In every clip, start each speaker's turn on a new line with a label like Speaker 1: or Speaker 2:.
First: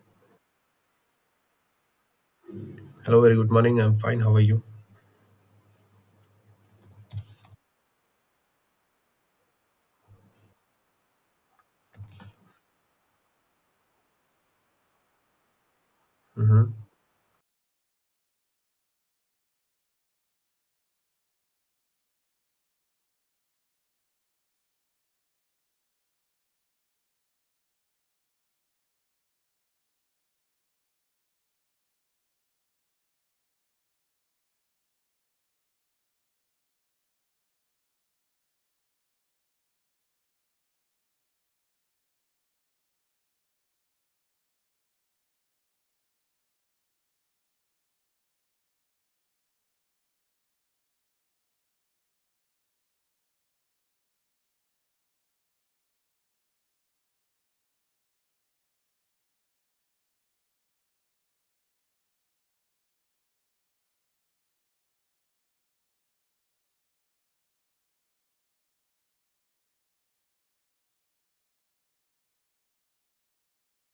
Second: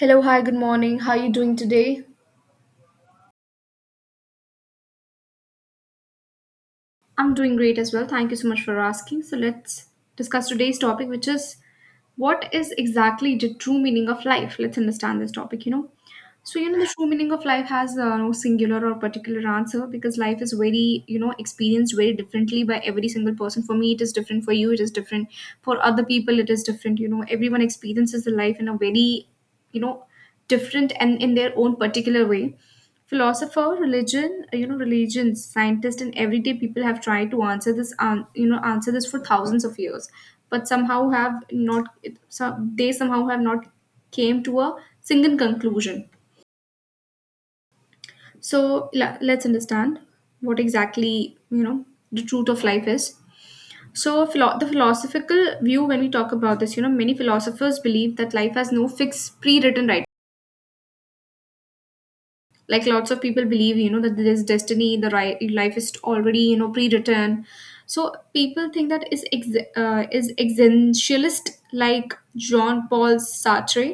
Speaker 1: Hello, hi, good morning. How are you doing today?
Speaker 2: Hello, very good morning. I'm fine. How are you?
Speaker 1: I'm doing great as well. Thank you so much for asking. So let's discuss today's topic, which is, what is exactly the true meaning of life? Let's understand this topic, you know. So, you know,
Speaker 2: Hmm.
Speaker 1: the true meaning of life has no singular or particular answer, because life is very, you know, experienced very differently by every single person. For me, it is different. For you, it is different. For other people, it is different. You know, everyone experiences the life in a very, you know, different and in their own particular way. Philosopher, religion, you know, religions, scientists, and everyday people have tried to answer this you know, answer this for thousands of years, but somehow have not, they somehow have not came to a single conclusion. So let's understand what exactly, you know, the truth of life is. So the philosophical view, when we talk about this, you know, many philosophers believe that life has no fixed pre-written right. Like, lots of people believe, you know, that there's destiny, the right life is already, you know, pre-written. So people think that is existentialist, like Jean Paul Sartre,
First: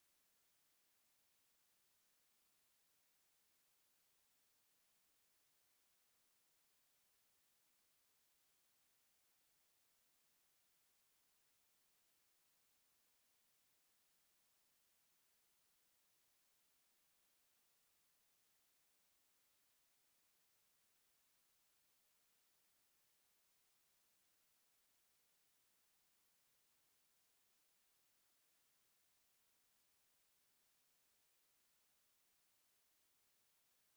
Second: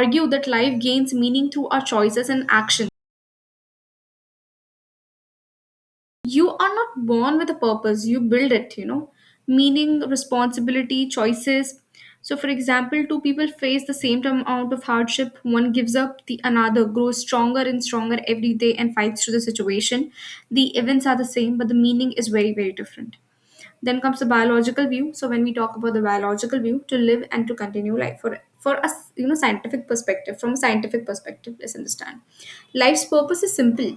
Speaker 1: argue that life gains meaning through our choices and actions. You are not born with a purpose, you build it, you know. Meaning, responsibility, choices. So for example, two people face the same amount of hardship, one gives up, the another grows stronger and stronger every day and fights through the situation. The events are the same, but the meaning is very, very different. Then comes the biological view. So when we talk about the biological view, to live and to continue life for us, you know, scientific perspective, from a scientific perspective, let's understand, life's purpose is simple.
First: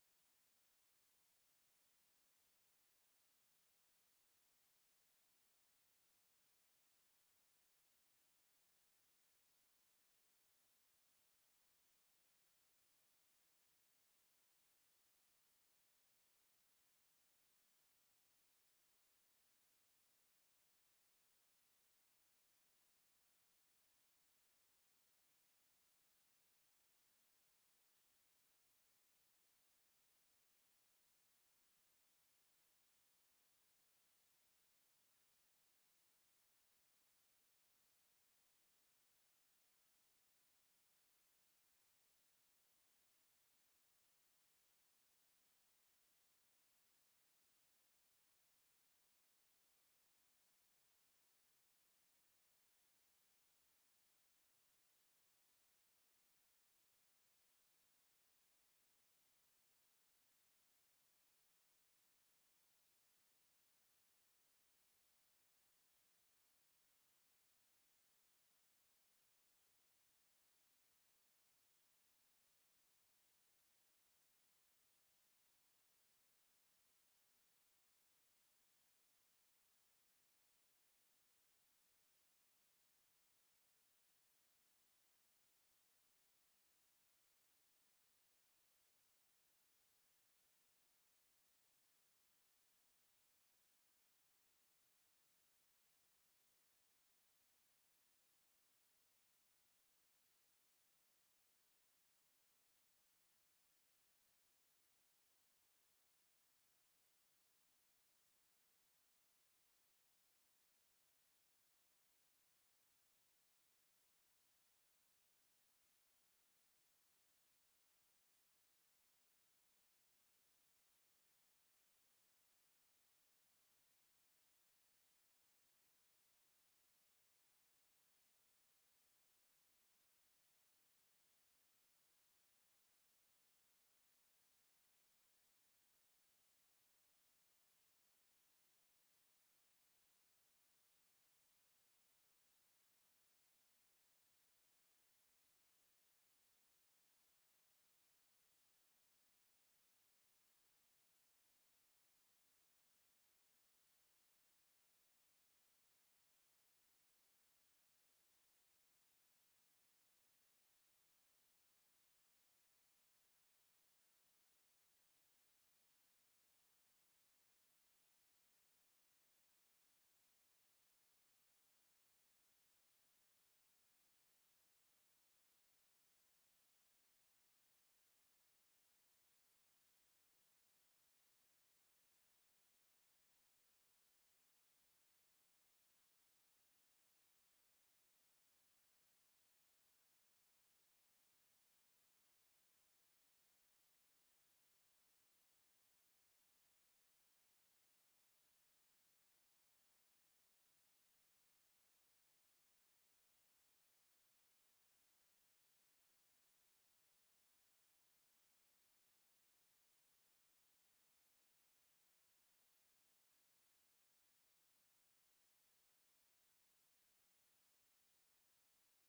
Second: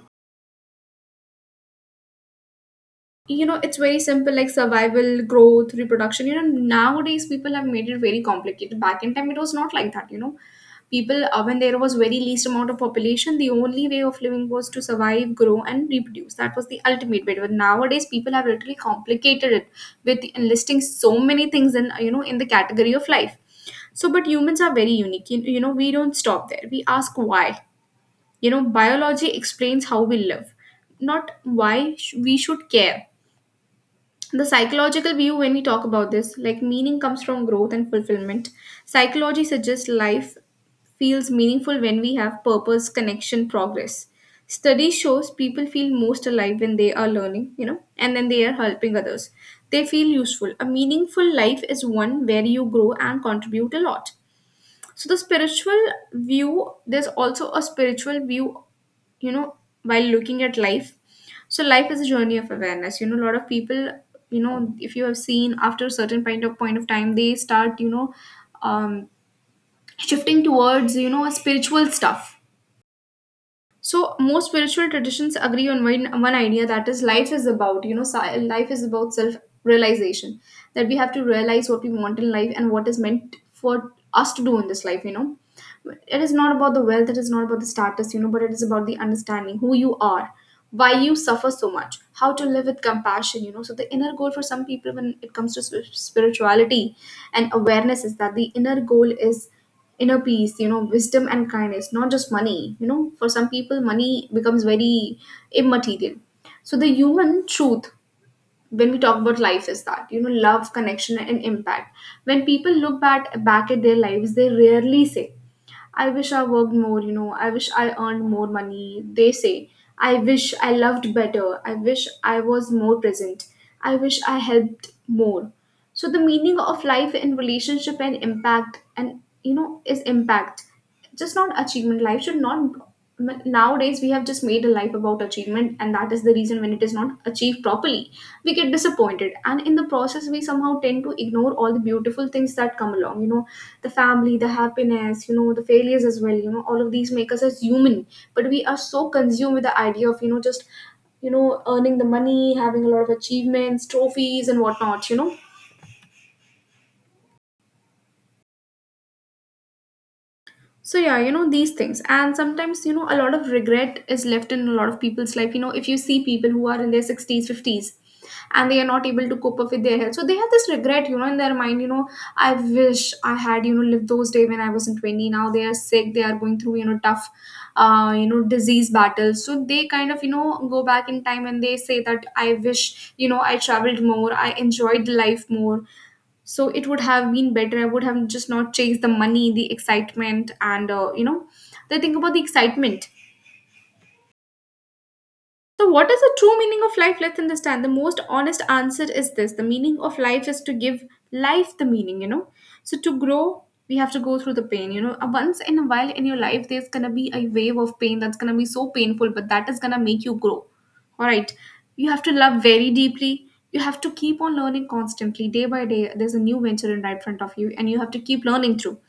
Speaker 1: You know, it's very simple, like survival, growth, reproduction. You know, nowadays people have made it very complicated. Back in time, it was not like that, you know. People when there was very least amount of population, the only way of living was to survive, grow, and reproduce. That was the ultimate way, but nowadays people have literally complicated it with enlisting so many things in, you know, in the category of life. So, but humans are very unique. You know, we don't stop there, we ask why. You know, biology explains how we live, not why we should care. The psychological view, when we talk about this, like, meaning comes from growth and fulfillment. Psychology suggests life feels meaningful when we have purpose, connection, progress. Study shows people feel most alive when they are learning, you know, and then they are helping others. They feel useful. A meaningful life is one where you grow and contribute a lot. So the spiritual view, there's also a spiritual view, you know, while looking at life. So life is a journey of awareness. You know, a lot of people, you know, if you have seen, after a certain point of time, they start, you know, um, shifting towards, you know, spiritual stuff. So most spiritual traditions agree on one idea, that is, life is about, you know, life is about self realization. That we have to realize what we want in life and what is meant for us to do in this life, you know. It is not about the wealth, it is not about the status, you know, but it is about the understanding who you are, why you suffer so much, how to live with compassion, you know. So the inner goal for some people when it comes to spirituality and awareness is that the inner goal is inner peace, you know, wisdom and kindness, not just money. You know, for some people money becomes very immaterial. So the human truth, when we talk about life, is that, you know, love, connection, and impact. When people look back at their lives, they rarely say, I wish I worked more, you know, I wish I earned more money. They say, I wish I loved better. I wish I was more present. I wish I helped more. So the meaning of life in relationship and impact, and, you know, is impact, just not achievement. Life should not, nowadays we have just made a life about achievement, and that is the reason, when it is not achieved properly, we get disappointed, and in the process we somehow tend to ignore all the beautiful things that come along, you know, the family, the happiness, you know, the failures as well, you know. All of these make us as human, but we are so consumed with the idea of, you know, just, you know, earning the money, having a lot of achievements, trophies, and whatnot, you know. So yeah, you know, these things, and sometimes, you know, a lot of regret is left in a lot of people's life. You know, if you see people who are in their sixties, fifties, and they are not able to cope up with their health, so they have this regret, you know, in their mind. You know, I wish I had, you know, lived those days when I was in 20. Now they are sick, they are going through, you know, tough, you know, disease battles. So they kind of, you know, go back in time, and they say that, I wish, you know, I traveled more, I enjoyed life more. So it would have been better, I would have just not chased the money, the excitement, and, you know, they think about the excitement. So, what is the true meaning of life? Let's understand. The most honest answer is this, the meaning of life is to give life the meaning, you know. So, to grow, we have to go through the pain, you know. Once in a while in your life, there's gonna be a wave of pain that's gonna be so painful, but that is gonna make you grow. All right. You have to love very deeply. You have to keep on learning constantly, day by day. There's a new venture in right front of you, and you have to keep learning through.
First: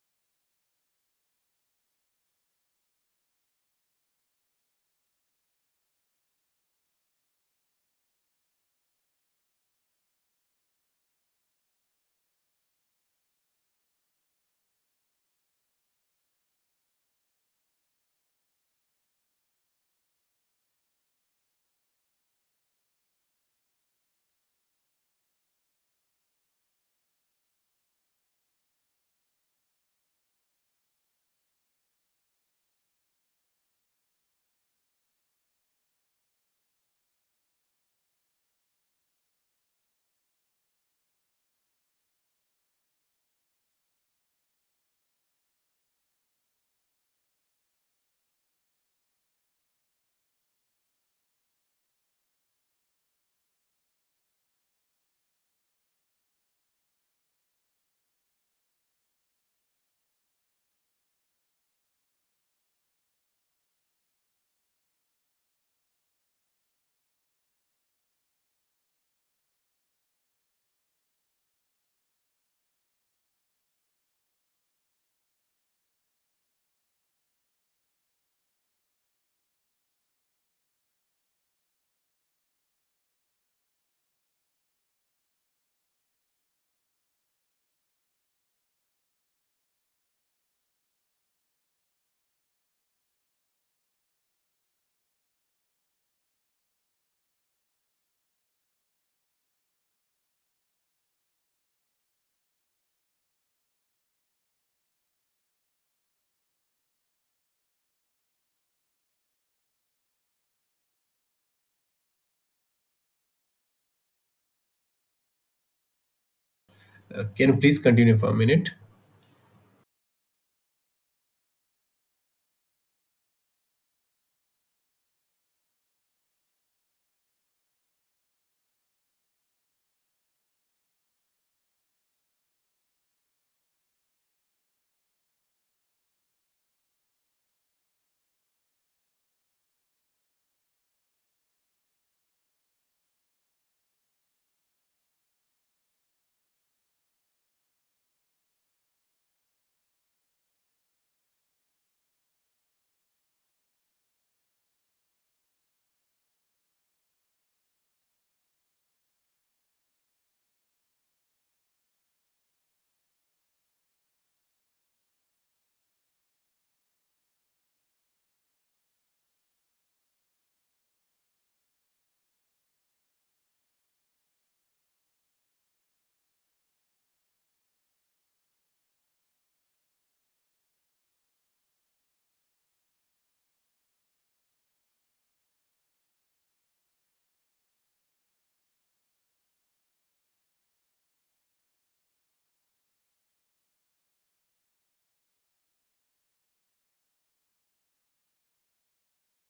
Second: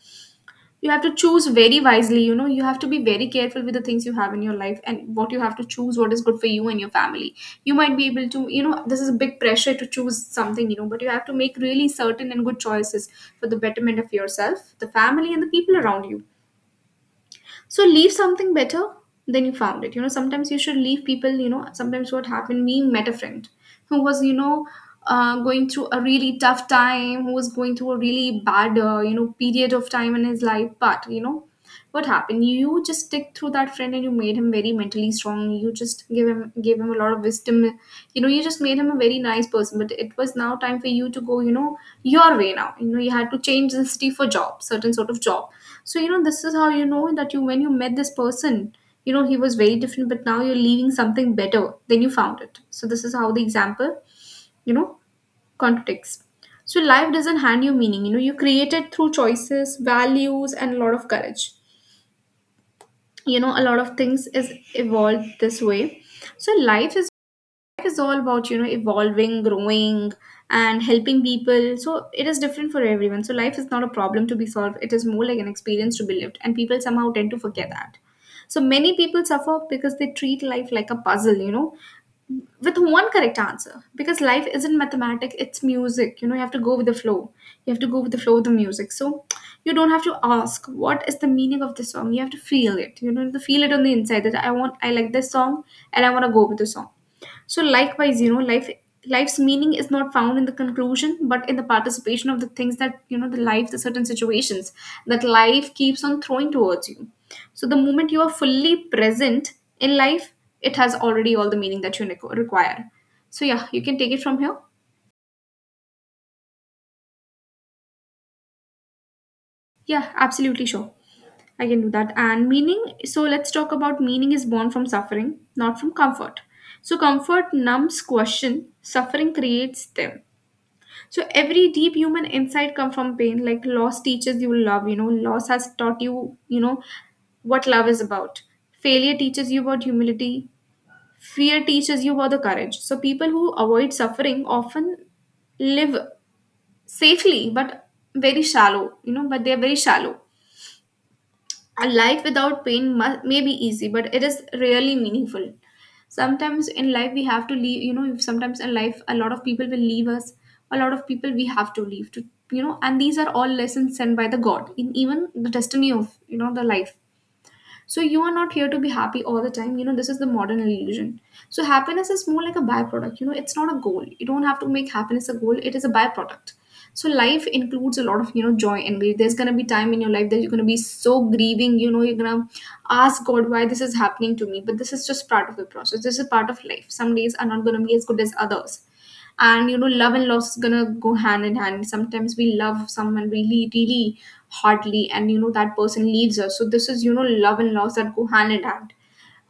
Speaker 1: You have to choose very wisely, you know, you have to be very careful with the things you have in your life, and what you have to choose, what is good for you and your family. You might be able to, you know, this is a big pressure to choose something, you know, but you have to make really certain and good choices for the betterment of yourself, the family, and the people around you. So leave something better than you found it, you know. Sometimes you should leave people, you know. Sometimes, what happened, we met a friend who was, you know, going through a really tough time, who was going through a really bad, you know, period of time in his life, but, you know, what happened, you just stick through that friend, and you made him very mentally strong, you just give him gave him a lot of wisdom, you know, you just made him a very nice person, but it was now time for you to go, you know, your way now, you know, you had to change the city for job, certain sort of job. So, you know, this is how you know that you, when you met this person, you know, he was very different, but now you're leaving something better than you found it. So, this is how the example, you know, contradicts. So, life doesn't hand you meaning, you know, you create it through choices, values, and a lot of courage. You know, a lot of things is evolved this way. So, life is all about, you know, evolving, growing, and helping people. So it is different for everyone. So life is not a problem to be solved, it is more like an experience to be lived, and people somehow tend to forget that. So many people suffer because they treat life like a puzzle, you know, with one correct answer. Because life isn't mathematics, it's music, you know. You have to go with the flow, you have to go with the flow of the music. So you don't have to ask what is the meaning of this song, you have to feel it, you know, you have to feel it on the inside, that I want, I like this song, and I want to go with the song. So likewise, you know, life, life's meaning is not found in the conclusion, but in the participation of the things that, you know, the life, the certain situations that life keeps on throwing towards you. So the moment you are fully present in life, it has already all the meaning that you require. So yeah, you can take it from here.
Speaker 2: Can you please continue for a minute?
Speaker 1: Yeah, absolutely sure. I can do that. So let's talk about meaning is born from suffering, not from comfort. So comfort numbs question, suffering creates them. So every deep human insight come from pain. Like loss teaches you love. Loss has taught you. You know what love is about. Failure teaches you about humility. Fear teaches you about the courage. So people who avoid suffering often live safely, but very shallow. But they are very shallow. A life without pain may be easy, but it is really meaningful. Sometimes in life, we have to leave, sometimes in life, a lot of people will leave us, a lot of people we have to leave to, and these are all lessons sent by the God in even the destiny of, the life. So you are not here to be happy all the time. You know, this is the modern illusion. So happiness is more like a byproduct. You know, it's not a goal. You don't have to make happiness a goal. It is a byproduct. So life includes a lot of joy and grief. There's gonna be time in your life that you're gonna be so grieving. You know, you're gonna ask God why this is happening to me. But this is just part of the process. This is part of life. Some days are not gonna be as good as others, and you know love and loss is gonna go hand in hand. Sometimes we love someone really hardly, and you know that person leaves us, so this is you know love and loss that go hand in hand.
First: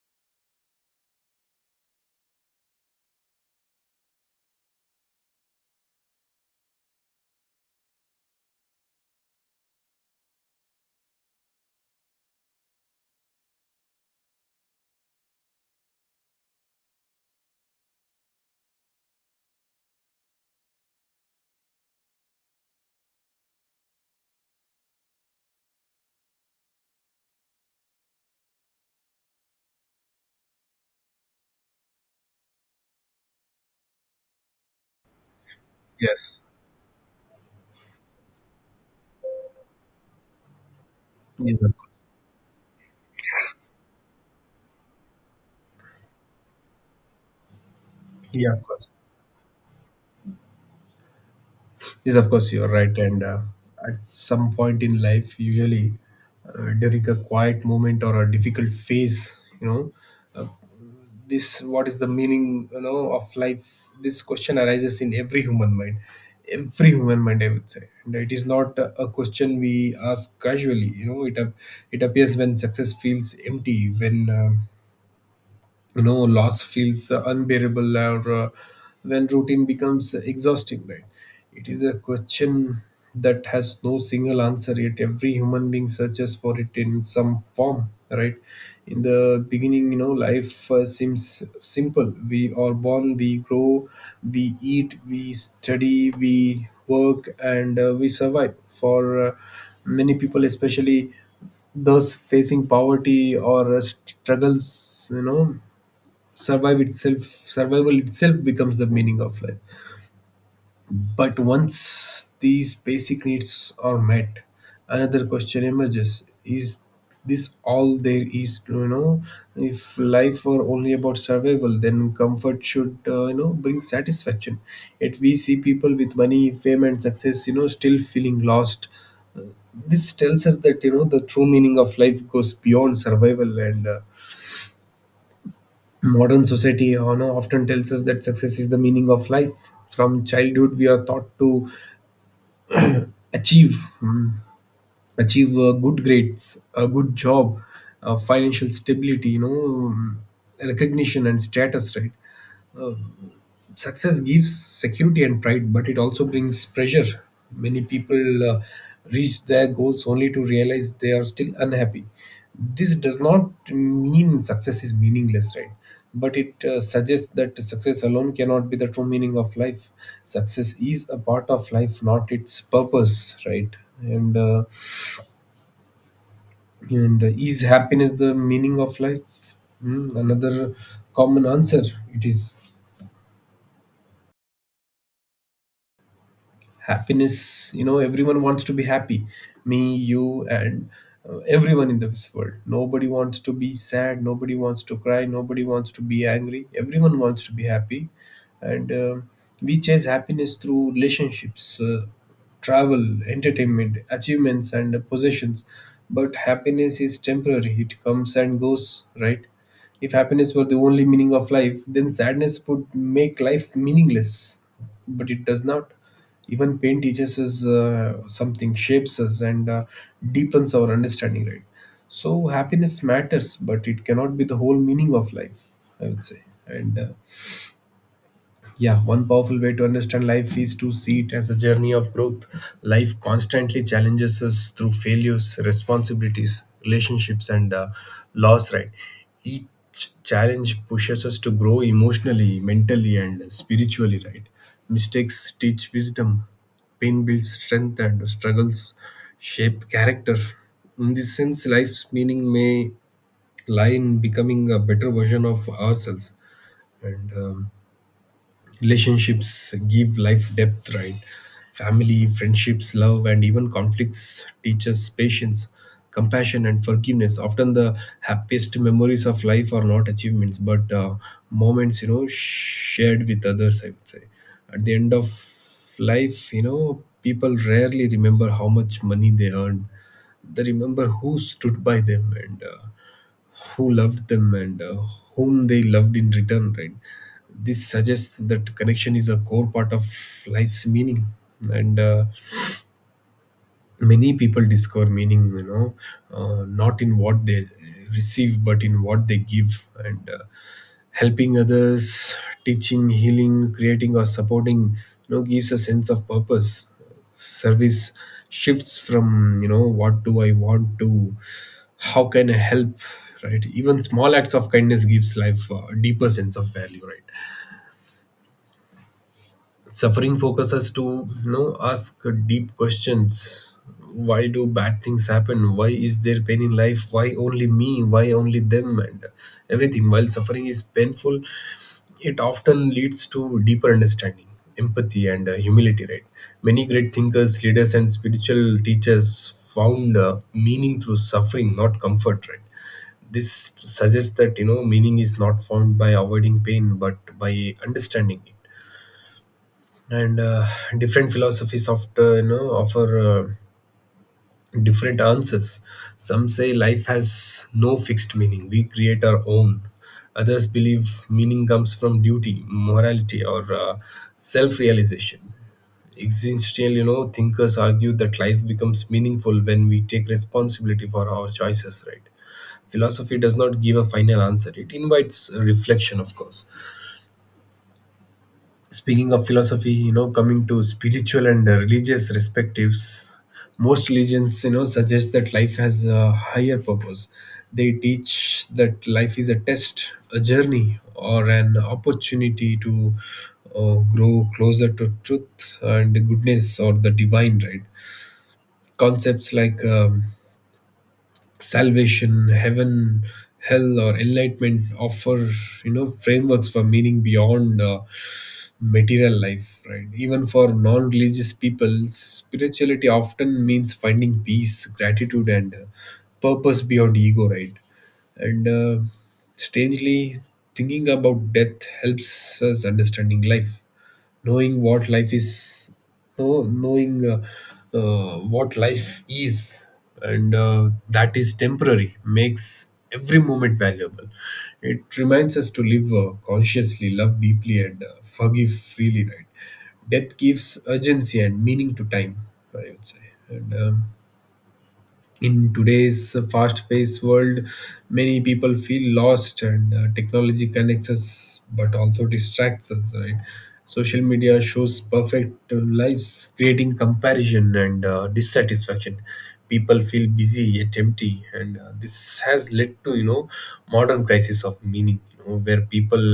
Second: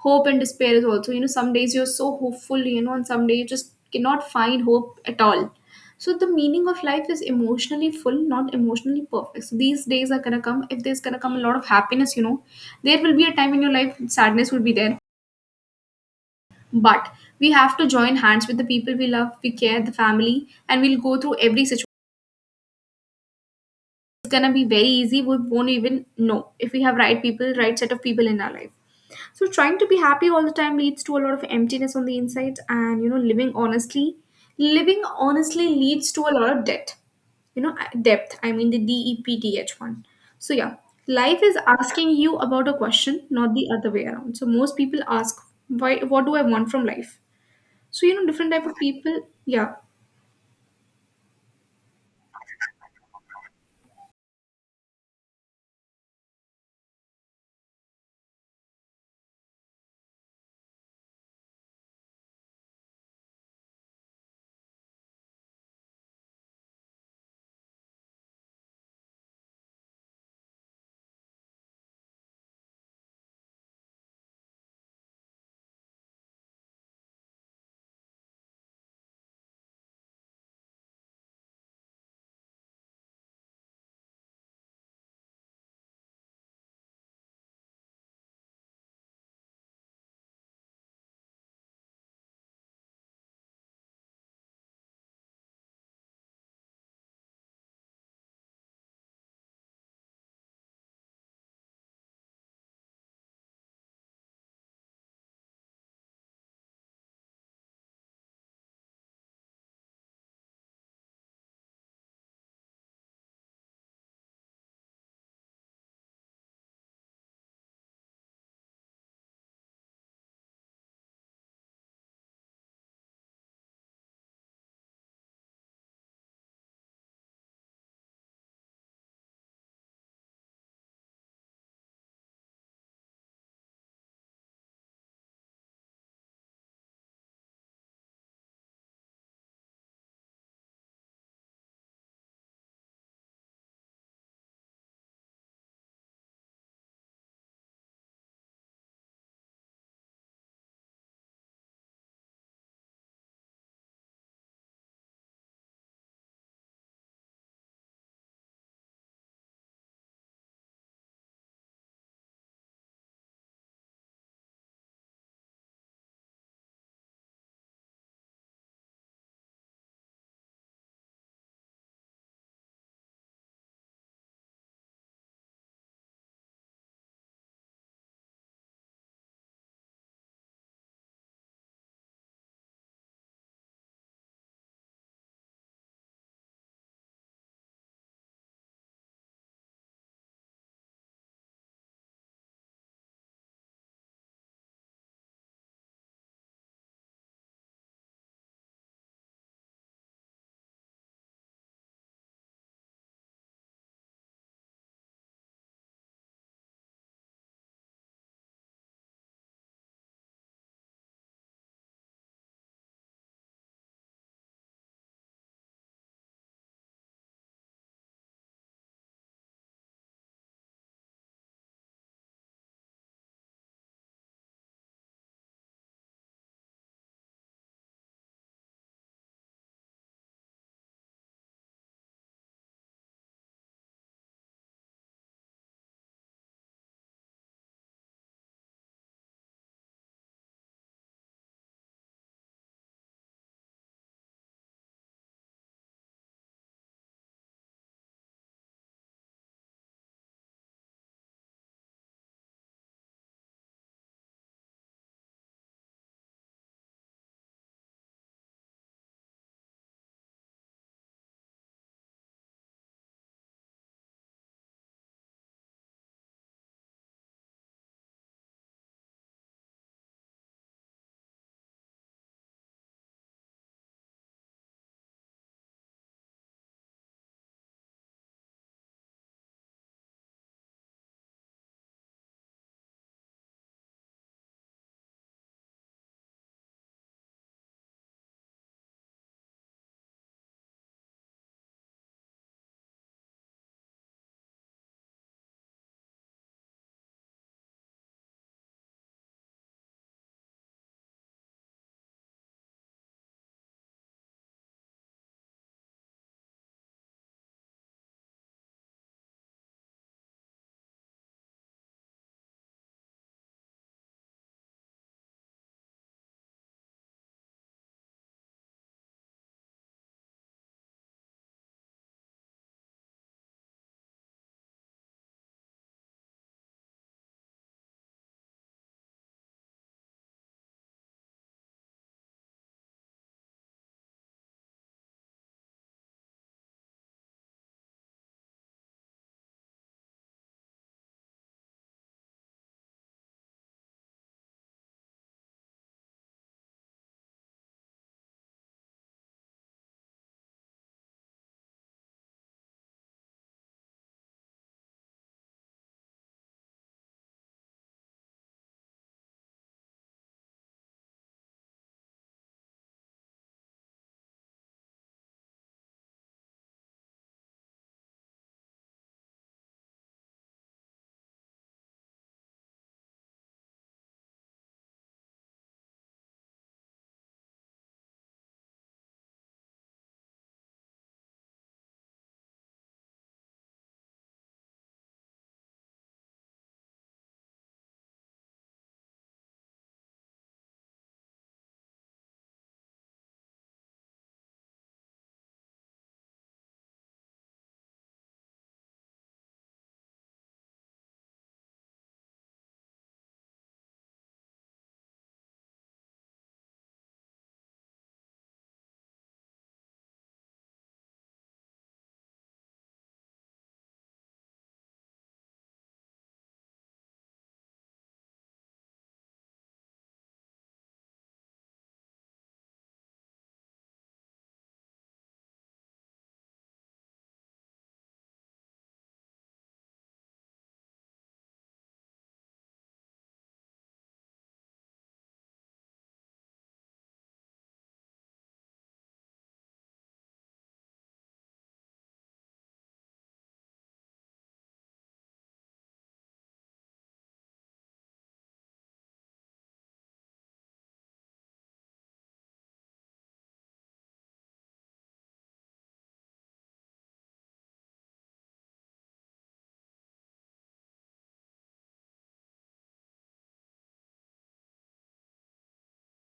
Speaker 1: Hope and despair is also, you know, some days you're so hopeful, you know, and some days you just cannot find hope at all. So the meaning of life is emotionally full, not emotionally perfect. So these days are gonna come. If there's gonna come a lot of happiness, you know, there will be a time in your life sadness will be there, but we have to join hands with the people we love, we care, the family, and we'll go through every situation. It's gonna be very easy. We won't even know if we have right people, right set of people in our life. So trying to be happy all the time leads to a lot of emptiness on the inside, and you know, living honestly leads to a
Speaker 2: Yes.
Speaker 1: lot of debt. Depth. I mean the DEPTH one. So yeah, life is
Speaker 2: Yes, of course.
Speaker 1: asking you about a question, not the other way around. So most people ask, why? What do I want from life? So, you know,
Speaker 2: Yeah,
Speaker 1: different
Speaker 2: of
Speaker 1: type of
Speaker 2: course.
Speaker 1: people. Yeah.
Speaker 2: Yes, of course. You're right. And at some point in life, usually during a quiet moment or a difficult phase, uh, this, what is the meaning of life? This question arises in every human mind. Every human mind, I would say, and it is not a question we ask casually. You know, it appears when success feels empty, when loss feels unbearable, or when routine becomes exhausting, right? It is a question that has no single answer, yet every human being searches for it in some form, right? In the beginning, you know, life seems simple. We are born, we grow, we eat, we study, we work, and we survive. For uh, many people, especially those facing poverty or struggles, you know, survive itself survival itself becomes the meaning of life. But once these basic needs are met, another question emerges: is this all there is to, you know? If life were only about survival, then comfort should bring satisfaction. Yet we see people with money, fame, and success, you know, still feeling lost. This tells us that, you know, the true meaning of life goes beyond survival. And modern society, you know, often tells us that success is the meaning of life. From childhood, we are taught to achieve, mm, achieve good grades, a good job, financial stability, you know, recognition, and status, right? Success gives security and pride, but it also brings pressure. Many people reach their goals only to realize they are still unhappy. This does not mean success is meaningless, right? But it suggests that success alone cannot be the true meaning of life. Success is a part of life, not its purpose, right? And uh, and is happiness the meaning of life? Hmm, another common answer it is: happiness. You know, everyone wants to be happy, me, you, and everyone in this world. Nobody wants to be sad, nobody wants to cry, nobody wants to be angry. Everyone wants to be happy. And we chase happiness through relationships, travel, entertainment, achievements, and possessions. But happiness is temporary, it comes and goes, right? If happiness were the only meaning of life, then sadness would make life meaningless. But it does not. Even pain teaches us something, shapes us, and deepens our understanding, right? So happiness matters, but it cannot be the whole meaning of life, I would say. And yeah, one powerful way to understand life is to see it as a journey of growth. Life constantly challenges us through failures, responsibilities, relationships, and loss, right? Each challenge pushes us to grow emotionally, mentally, and spiritually, right? Mistakes teach wisdom, pain builds strength, and struggles shape character. In this sense, life's meaning may lie in becoming a better version of ourselves. And relationships give life depth, right? Family, friendships, love, and even conflicts teach us patience, compassion, and forgiveness. Often the happiest memories of life are not achievements, but moments, you know, shared with others, I would say. At the end of life, you know, people rarely remember how much money they earned. They remember who stood by them, and who loved them, and whom they loved in return, right? This suggests that connection is a core part of life's meaning. And many people discover meaning, you know, not in what they receive, but in what they give. And helping others, teaching, healing, creating, or supporting, you know, gives a sense of purpose. Service shifts from, you know, what do I want, to how can I help, right? Even small acts of kindness gives life a deeper sense of value, right? Suffering focuses to, you know, ask deep questions. Why do bad things happen? Why is there pain in life? Why only me? Why only them? And everything. While suffering is painful, it often leads to deeper understanding, empathy, and humility, right? Many great thinkers, leaders, and spiritual teachers found meaning through suffering, not comfort, right? This suggests that, you know, meaning is not found by avoiding pain, but by understanding it. And different philosophies often, you know, offer different answers. Some say life has no fixed meaning, we create our own. Others believe meaning comes from duty, morality, or self realization. Existential, you know, thinkers argue that life becomes meaningful when we take responsibility for our choices, right? Philosophy does not give a final answer, it invites reflection, of course. Speaking of philosophy, you know, coming to spiritual and religious perspectives, most religions, you know, suggest that life has a higher purpose. They teach that life is a test, a journey, or an opportunity to grow closer to truth and goodness, or the divine, right? Concepts like salvation, heaven, hell, or enlightenment offer, you know, frameworks for meaning beyond material life, right? Even for non-religious people, spirituality often means finding peace, gratitude, and purpose beyond ego, right? And strangely, thinking about death helps us understanding life. Knowing what life is no knowing what life is, and that is temporary, makes every moment valuable. It reminds us to live consciously, love deeply, and forgive freely, right? Death gives urgency and meaning to time, I would say. And in today's fast paced world, many people feel lost. And technology connects us but also distracts us, right? Social media shows perfect lives, creating comparison and dissatisfaction. People feel busy yet empty, and this has led to, you know, modern crisis of meaning, you know, where people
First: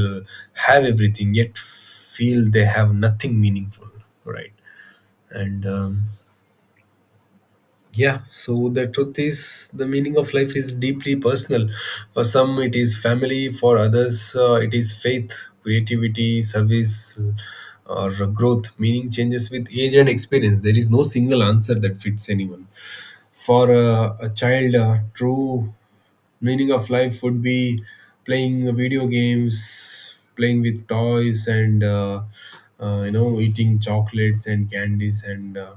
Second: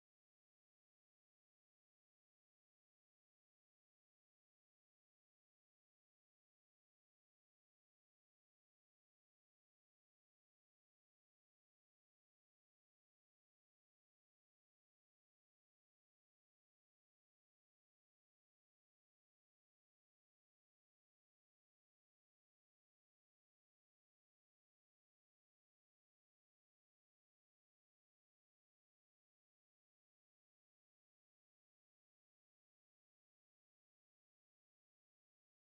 Speaker 2: have everything yet feel they have nothing meaningful, right? And yeah, so the truth is, the meaning of life is deeply personal. For some, it is family, for others, it is faith, creativity, service, or growth. Meaning changes with age and experience. There is no single answer that fits anyone. For a child, true meaning of life would be playing video games, playing with toys, and you know, eating chocolates and candies, and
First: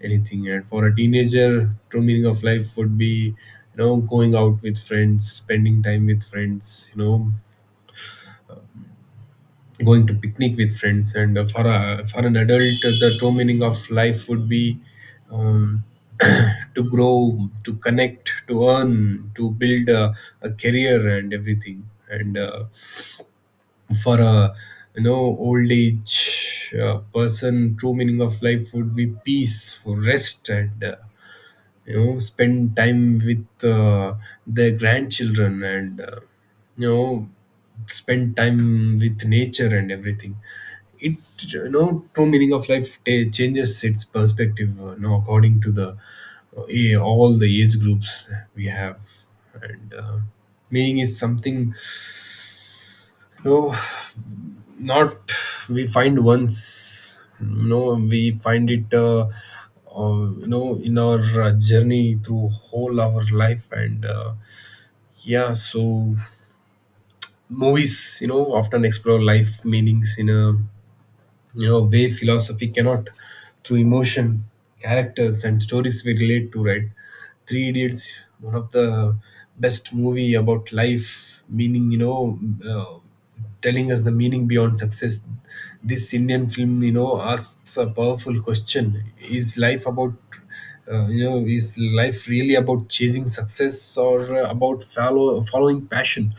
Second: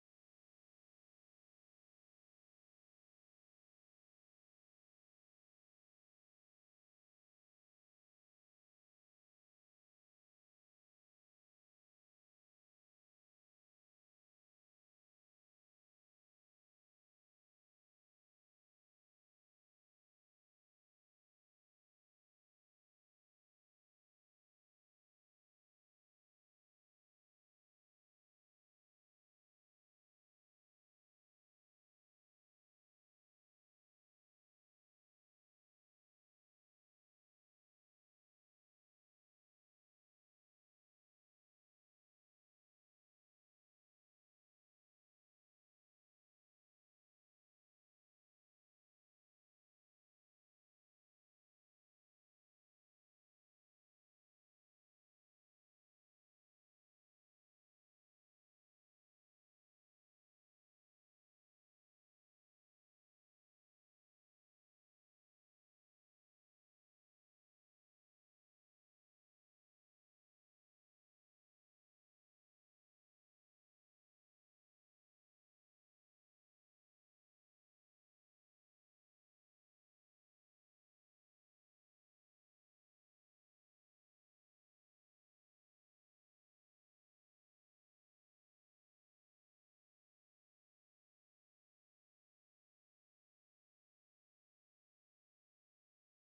Speaker 2: anything. And for a teenager, true meaning of life would be, you know, going out with friends, spending time with friends, you know, going to picnic with friends. And for an adult, the true meaning of life would be, um, to grow, to connect, to earn, to build a career, and everything. And for a, you know, old age person, true meaning of life would be peace, rest, and you know, spend time with their grandchildren, and you know, spend time with nature and everything. It You know, true meaning of life ta changes its perspective now according to the all the age groups we have. And meaning is something, no, not we find once. No, we find it. You know, in our journey through whole our life. And yeah, so movies, you know, often explore life meanings in a, you know, way philosophy cannot, through emotion, characters, and stories we relate to, right? Three Idiots, one of the best movie about life meaning, you know, uh, telling us the meaning beyond success. This Indian film, you know, asks a powerful question: is life about, you know, is life really about chasing success or about following passion,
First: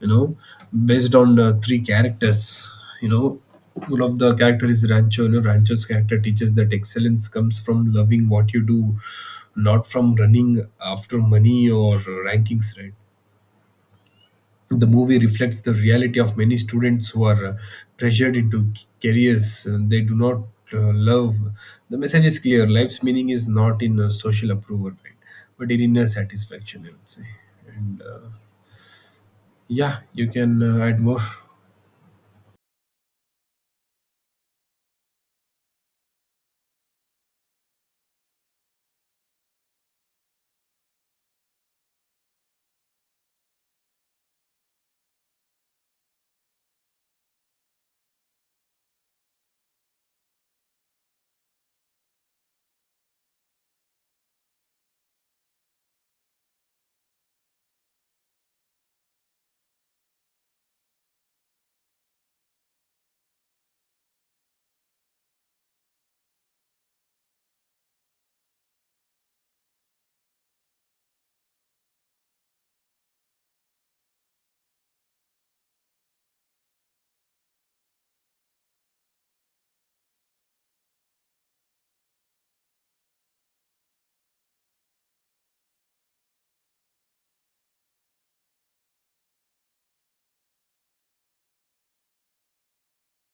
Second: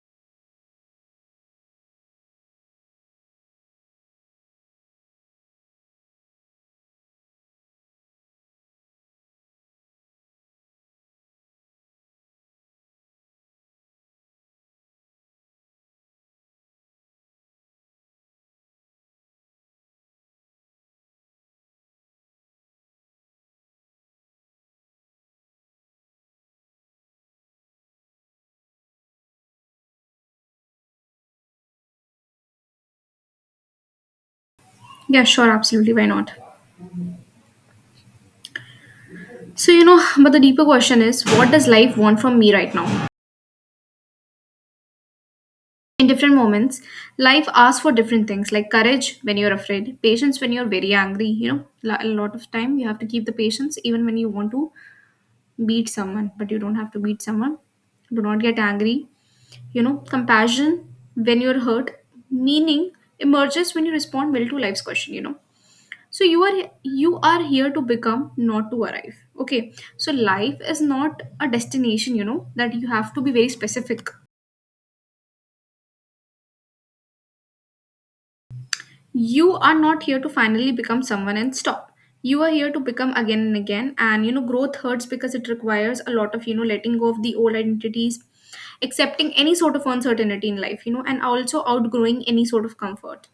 Speaker 2: you know, based on three characters. You know, one of the character is Rancho. You know, Rancho's character teaches that excellence comes from loving what you do, not from running after money or rankings, right? The movie reflects the reality of many students who are pressured into careers they do not love. The message is clear: life's meaning is not in social approval, right? But in inner satisfaction, I would say. And yeah, you can add more.
Speaker 1: Yeah, sure, absolutely. Why not? So, you know, but the deeper question is, what does life want from me right now? In different moments, life asks for different things, like courage when you're afraid, patience when you're very angry. You know, a lot of time you have to keep the patience even when you want to beat someone, but you don't have to beat someone. Do not get angry. You know, compassion when you're hurt, meaning emerges when you respond well to life's question, you know. So you are here to become, not to arrive, okay? So life is not a destination, you know, that you have to be very specific. You are not here to finally become someone and stop. You are here to become again and again, and you know growth hurts because it requires a lot of, you know, letting go of the old identities, accepting any sort of uncertainty in life, you know, and also outgrowing any sort of comfort.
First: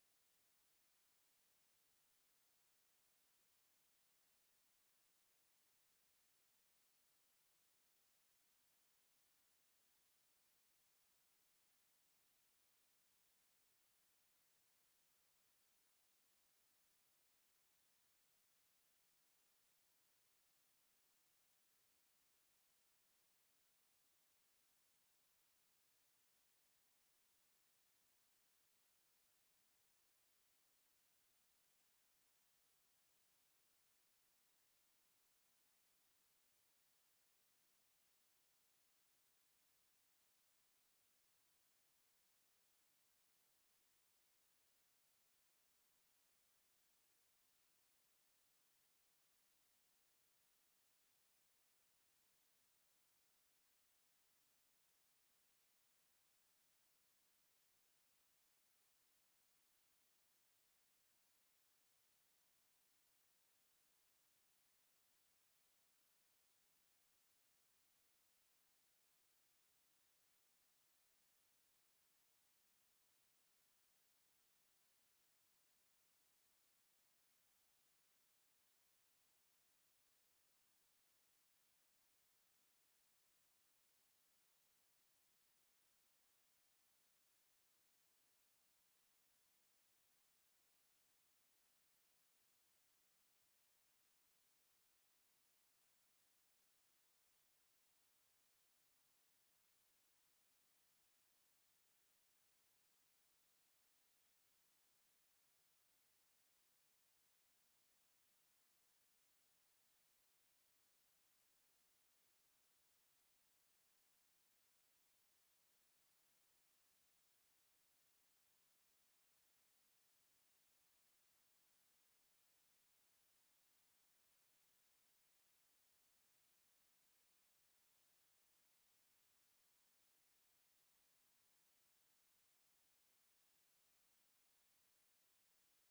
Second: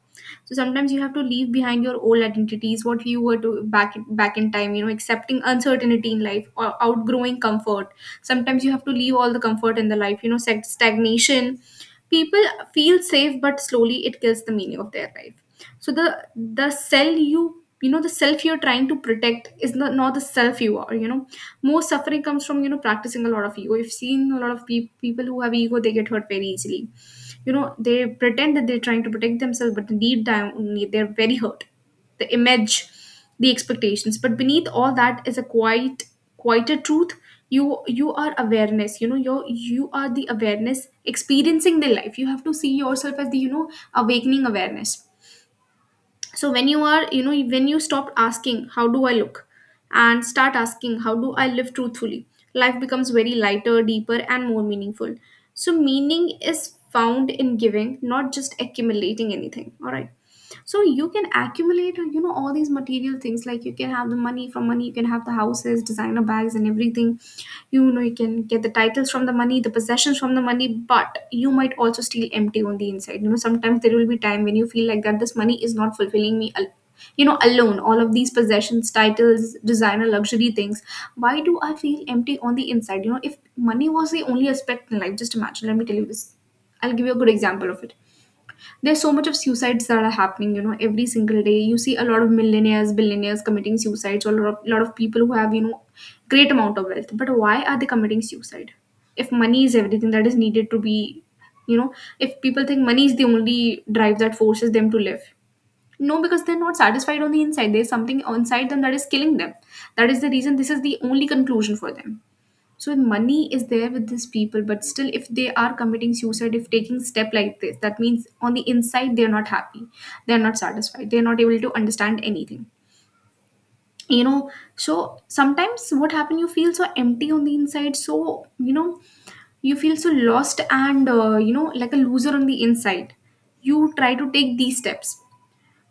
Speaker 1: So sometimes you have to leave behind your old identities, what you were to back in time, you know, accepting uncertainty in life or outgrowing comfort. Sometimes you have to leave all the comfort in the life, you know. Stagnation, people feel safe, but slowly it kills the meaning of their life. So the cell you you know, the self you're trying to protect is not the self you are, you know. Most suffering comes from, you know, practicing a lot of ego. You've seen a lot of people who have ego, they get hurt very easily. You know, they pretend that they're trying to protect themselves, but deep down they're very hurt. The image, the expectations, but beneath all that is a quieter truth. You are awareness, you know. You are the awareness experiencing the life. You have to see yourself as the, you know, awakening awareness. So when you are, you know, when you stop asking, how do I look, and start asking, how do I live truthfully, life becomes very lighter, deeper, and more meaningful. So meaning is found in giving, not just accumulating anything, all right? So you can accumulate, you know, all these material things. Like you can have the money. From money you can have the houses, designer bags, and everything. You know, you can get the titles from the money, the possessions from the money, but you might also still empty on the inside. You know, sometimes there will be time when you feel like that this money is not fulfilling me. You know, alone all of these possessions, titles, designer luxury things, why do I feel empty on the inside? You know, if money was the only aspect in life, just imagine. Let me tell you this, I'll give you a good example of it. There's so much of suicides that are happening, you know, every single day. You see a lot of millionaires, billionaires committing suicides, or a lot of people who have, you know, great amount of wealth, but why are they committing suicide? If money is everything that is needed to be, you know, if people think money is the only drive that forces them to live, no, because they're not satisfied on the inside. There's something inside them that is killing them. That is the reason. This is the only conclusion for them. So money is there with these people, but still, if they are committing suicide, if taking step like this, that means on the inside they're not happy, they're not satisfied, they're not able to understand anything. You know, so sometimes what happen, you feel so empty on the inside. So, you know, you feel so lost and you know, like a loser on the inside, you try to take these steps.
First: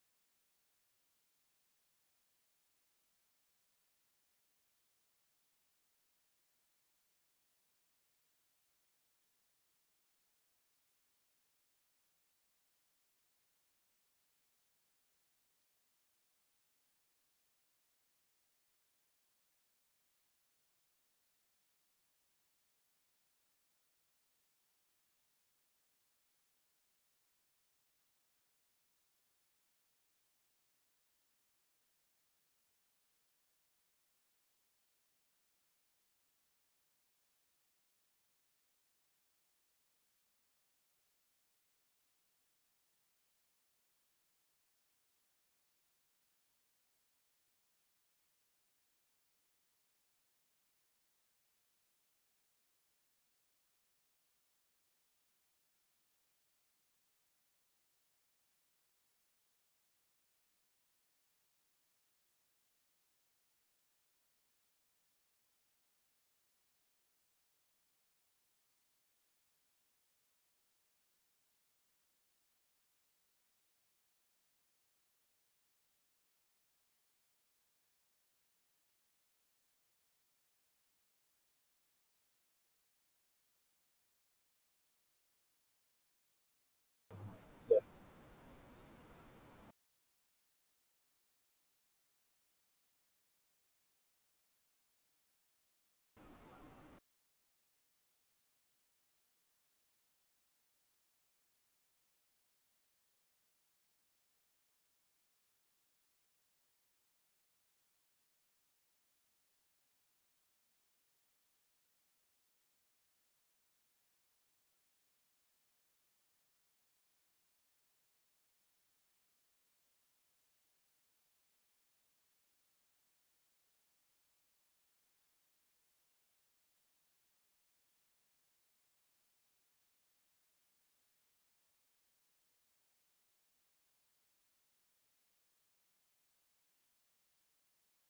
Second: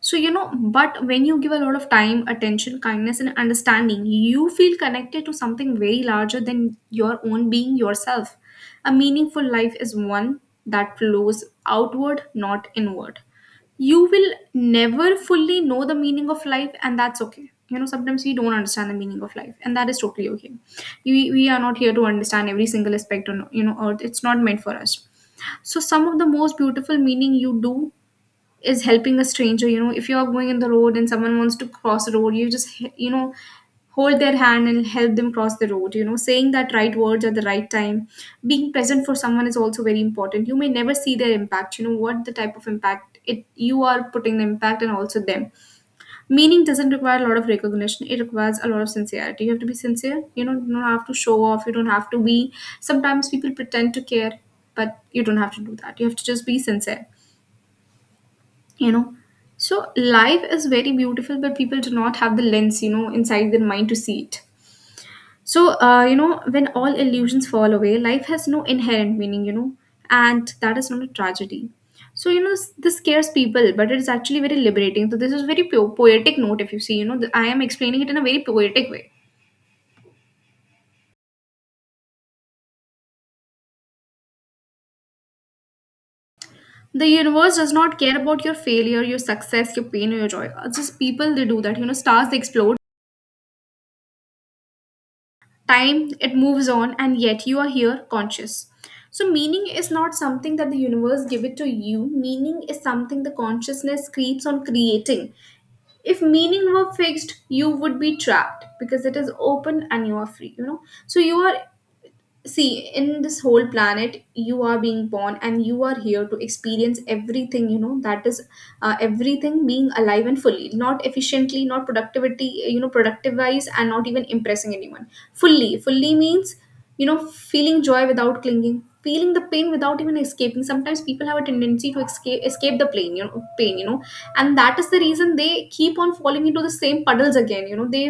Speaker 1: So, you know, but when you give a lot of time, attention, kindness, and understanding, you feel connected to something very larger than your own being yourself. A meaningful life is one that flows outward, not inward. You will never fully know the meaning of life, and that's okay. You know, sometimes we don't understand the meaning of life, and that is totally okay. We are not here to understand every single aspect on you know earth. It's not meant for us. So some of the most beautiful meaning you do is helping a stranger. You know, if you're going in the road and someone wants to cross the road, you just you know, hold their hand and help them cross the road. You know, saying that right words at the right time, being present for someone is also very important. You may never see their impact, you know, what the type of impact it you are putting the impact and also them. Meaning doesn't require a lot of recognition, it requires a lot of sincerity. You have to be sincere, you know. You don't have to show off, you don't have to be. Sometimes people pretend to care, but you don't have to do that. You have to just be sincere, you know. So life is very beautiful, but people do not have the lens, you know, inside their mind to see it. So you know, when all illusions fall away, life has no inherent meaning, you know, and that is not a tragedy. So you know, this scares people, but it's actually very liberating. So this is very poetic note, if you see, you know, I am explaining it in a very poetic way. The universe does not care about your failure, your success, your pain, or your joy. Just people they do that, you know. Stars they explode, time it moves on, and yet you are here, conscious. So meaning is not something that the universe give it to you, meaning is something the consciousness creates on creating. If meaning were fixed, you would be trapped, because it is open and you are free, you know. So you are, see, in this whole planet you are being born and you are here to experience everything, you know, that is Everything being alive and fully, not efficiently, not productivity, productive wise, and not even impressing anyone fully. Fully means, feeling joy without clinging, feeling the pain without even escaping. Sometimes people have a tendency to escape the pain you know And that is the reason they keep on falling into the same puddles again, you know they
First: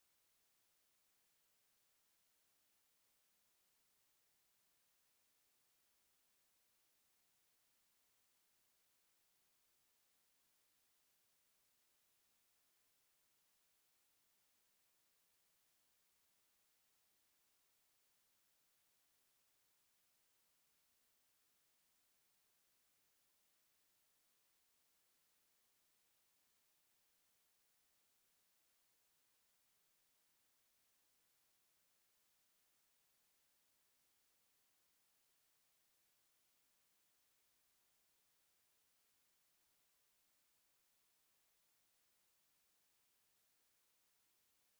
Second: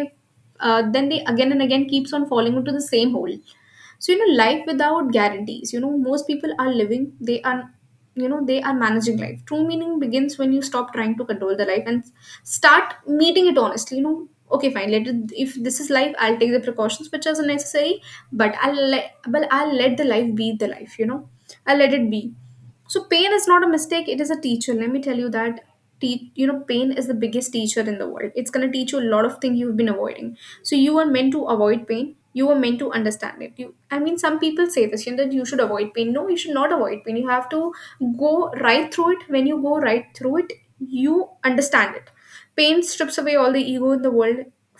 Speaker 1: then they again and again keeps on falling into the same hole. So, life without guarantees, most people are living, they are managing life. True meaning begins when you stop trying to control the life and start meeting it honestly, okay, fine, let it. If this is life, I'll take the precautions which are necessary, but I'll let the life be the life. I'll let it be. So pain is not a mistake, it is a teacher, let me tell you that. Pain is the biggest teacher in the world. It's going to teach you a lot of things you've been avoiding. So you are meant to avoid pain, you are meant to understand it. You, I mean, some people say this, that you should avoid pain. No, you should not avoid pain. You have to go right through it. When you go right through it, you understand it. Pain strips away all the ego in the world,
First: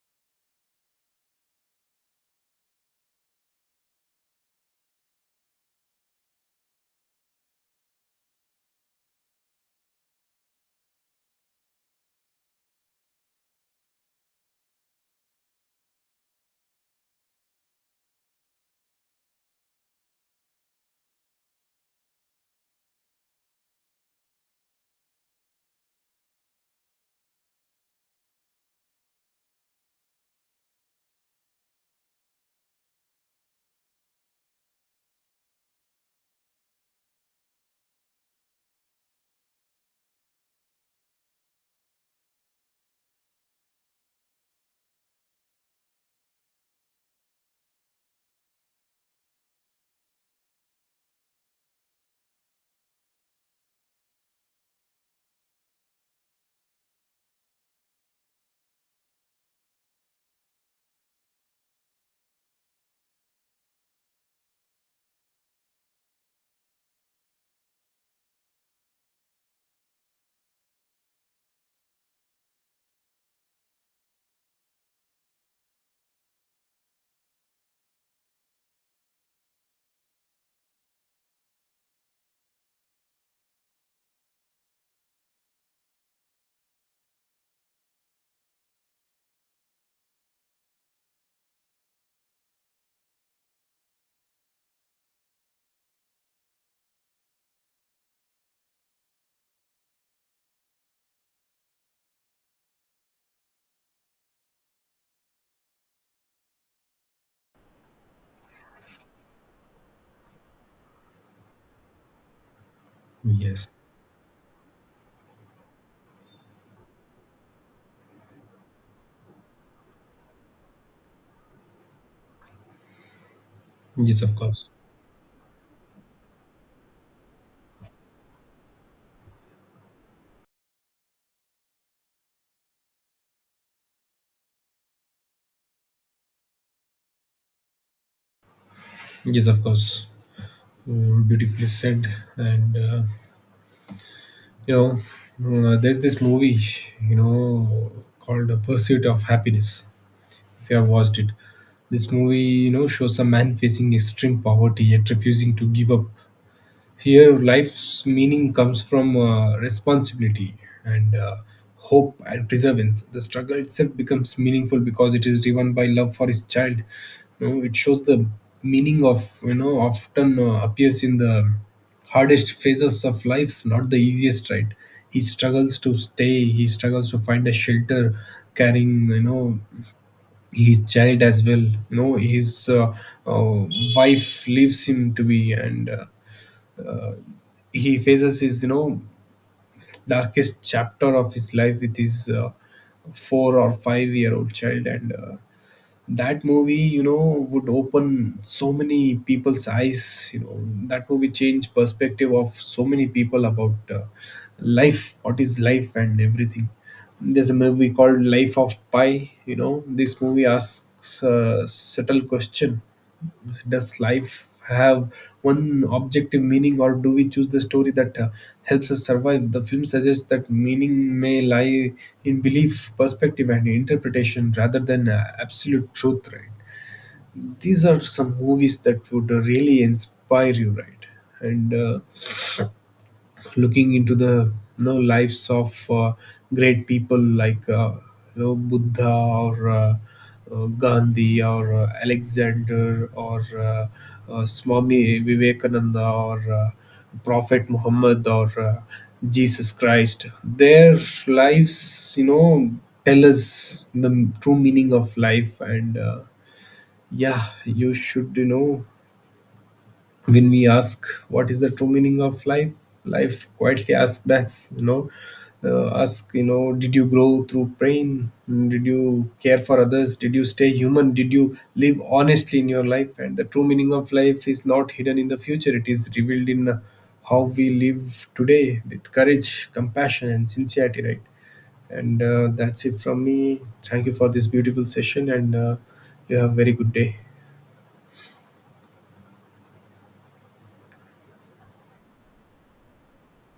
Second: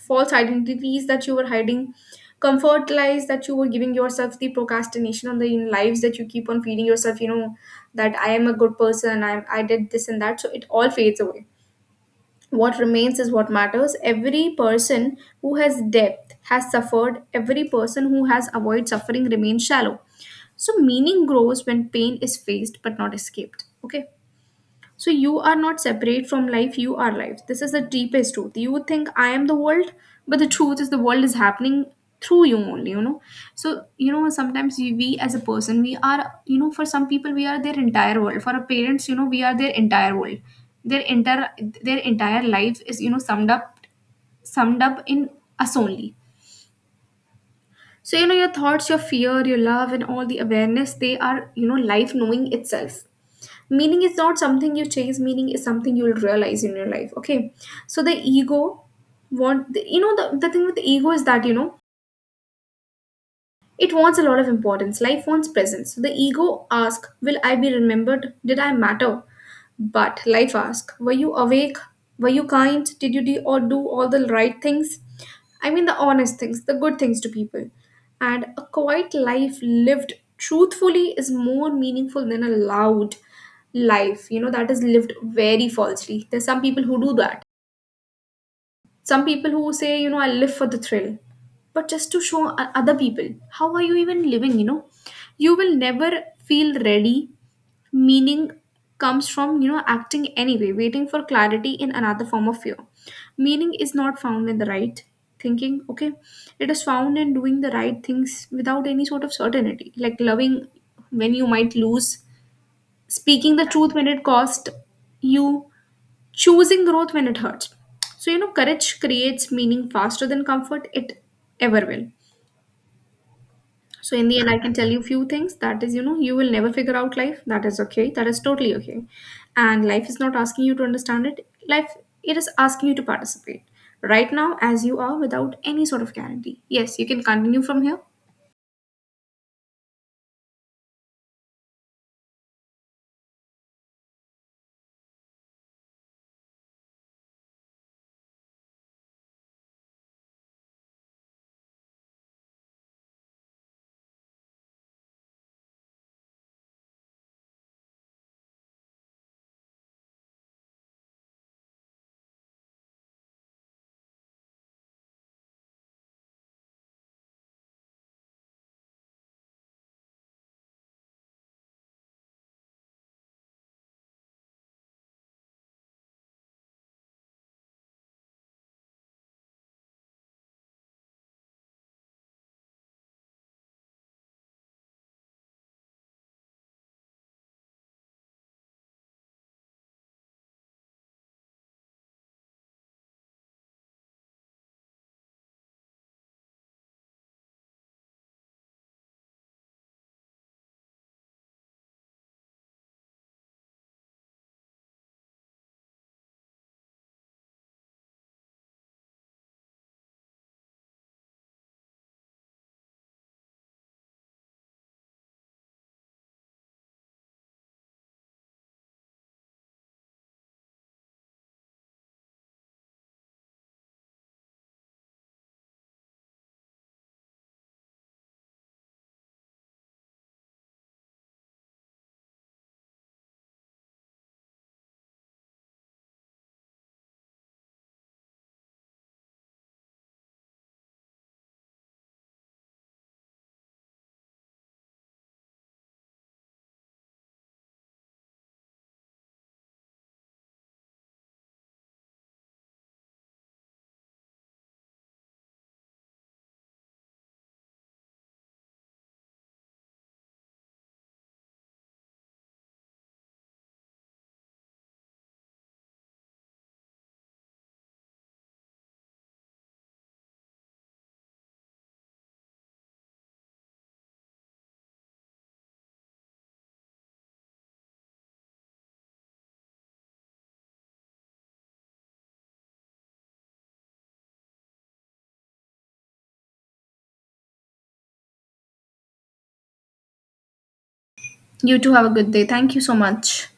Speaker 1: false identities that you were hiding, comfort lies that you were giving yourself, the procrastination on the in lives that you keep on feeding yourself, that I am a good person, I did this and that. So it all fades away. What remains is what matters. Every person who has depth has suffered, every person who has avoided suffering remains shallow. So meaning grows when pain is faced but not escaped, okay? So you are not separate from life, you are life. This is the deepest truth. You would think I am the world, but the truth is the world is happening through you only, So, sometimes we as a person, we are, for some people, we are their entire world. For our parents, we are their entire world. Their entire their entire life is, summed up in us only. So, your thoughts, your fear, your love, and all the awareness, they are, life knowing itself. Meaning is not something you chase, meaning is something you'll realize in your life. Okay. So the ego want the, you know the thing with the ego is that, it wants a lot of importance. Life wants presence. So the ego asks, will I be remembered? Did I matter? But life asks, were you awake? Were you kind? Did you do or do all the right things? I mean, the honest things, the good things to people. And a quiet life lived truthfully is more meaningful than a loud life, that is lived very falsely. There's some people who do that, some people who say, I live for the thrill, but just to other people, how are you even living, you know? You will never feel ready. Meaning comes from, acting anyway, waiting for clarity in another form of fear. Meaning is not found in the right thinking, okay? It is found in doing the right things without any sort of certainty, like loving when you might lose, speaking the
Speaker 2: Yes.
Speaker 1: truth when it cost you, choosing growth when it hurts. So, courage creates meaning faster than comfort it ever will. So,
Speaker 2: Yes,
Speaker 1: in
Speaker 2: of
Speaker 1: the end, I
Speaker 2: course.
Speaker 1: can tell you few things, that is, you will never figure out life. That is okay. That is totally okay. And life is not asking you to understand it, life, it is asking you to participate right now as you are without any sort of guarantee. Yes, you can continue from here.
Speaker 2: Yes, of course. Mm, beautifully said. And you know, there's this movie, you know, called The Pursuit of Happiness, if you have watched it. This movie, you know, shows a man facing extreme poverty yet refusing to give up. Here, life's meaning comes from responsibility, and hope, and perseverance. The struggle itself becomes meaningful because it is driven by love for his child. You know, it shows the meaning of, you know, often appears in the hardest phases of life, not the easiest, right? He struggles to stay. He struggles to find a shelter, carrying, you know, his child as well. You know, his uh, wife leaves him to be. And he faces his, you know, darkest chapter of his life with his 4 or 5 year old child. And that movie, you know, would open so many people's eyes. You know, that movie changed perspective of so many people about life, what is life, and everything. There's a movie called Life of Pi. You know, this movie asks a subtle question: does life have one objective meaning, or do we choose the story that helps us survive? The film suggests that meaning may lie in belief, perspective, and interpretation rather than absolute truth, right? These are some movies that would really inspire you, right? And looking into the, you know, lives of great people like, you know, Buddha, or Gandhi, or Alexander, or Swami Vivekananda, or Prophet Muhammad, or Jesus Christ. Their lives, you know, tell us the true meaning of life. And yeah, you should, you know, when we ask what is the true meaning of life, life quietly asks back, you know, ask, you know, did you grow through pain, did you care for others, did you stay human, did you live honestly in your life? And the true meaning of life is not hidden in the future, it is revealed in how we live today with courage, compassion, and sincerity, right? And that's it from me. Thank you for this beautiful session. And you have a very good day.
Speaker 1: You too have a good day. Thank you so much.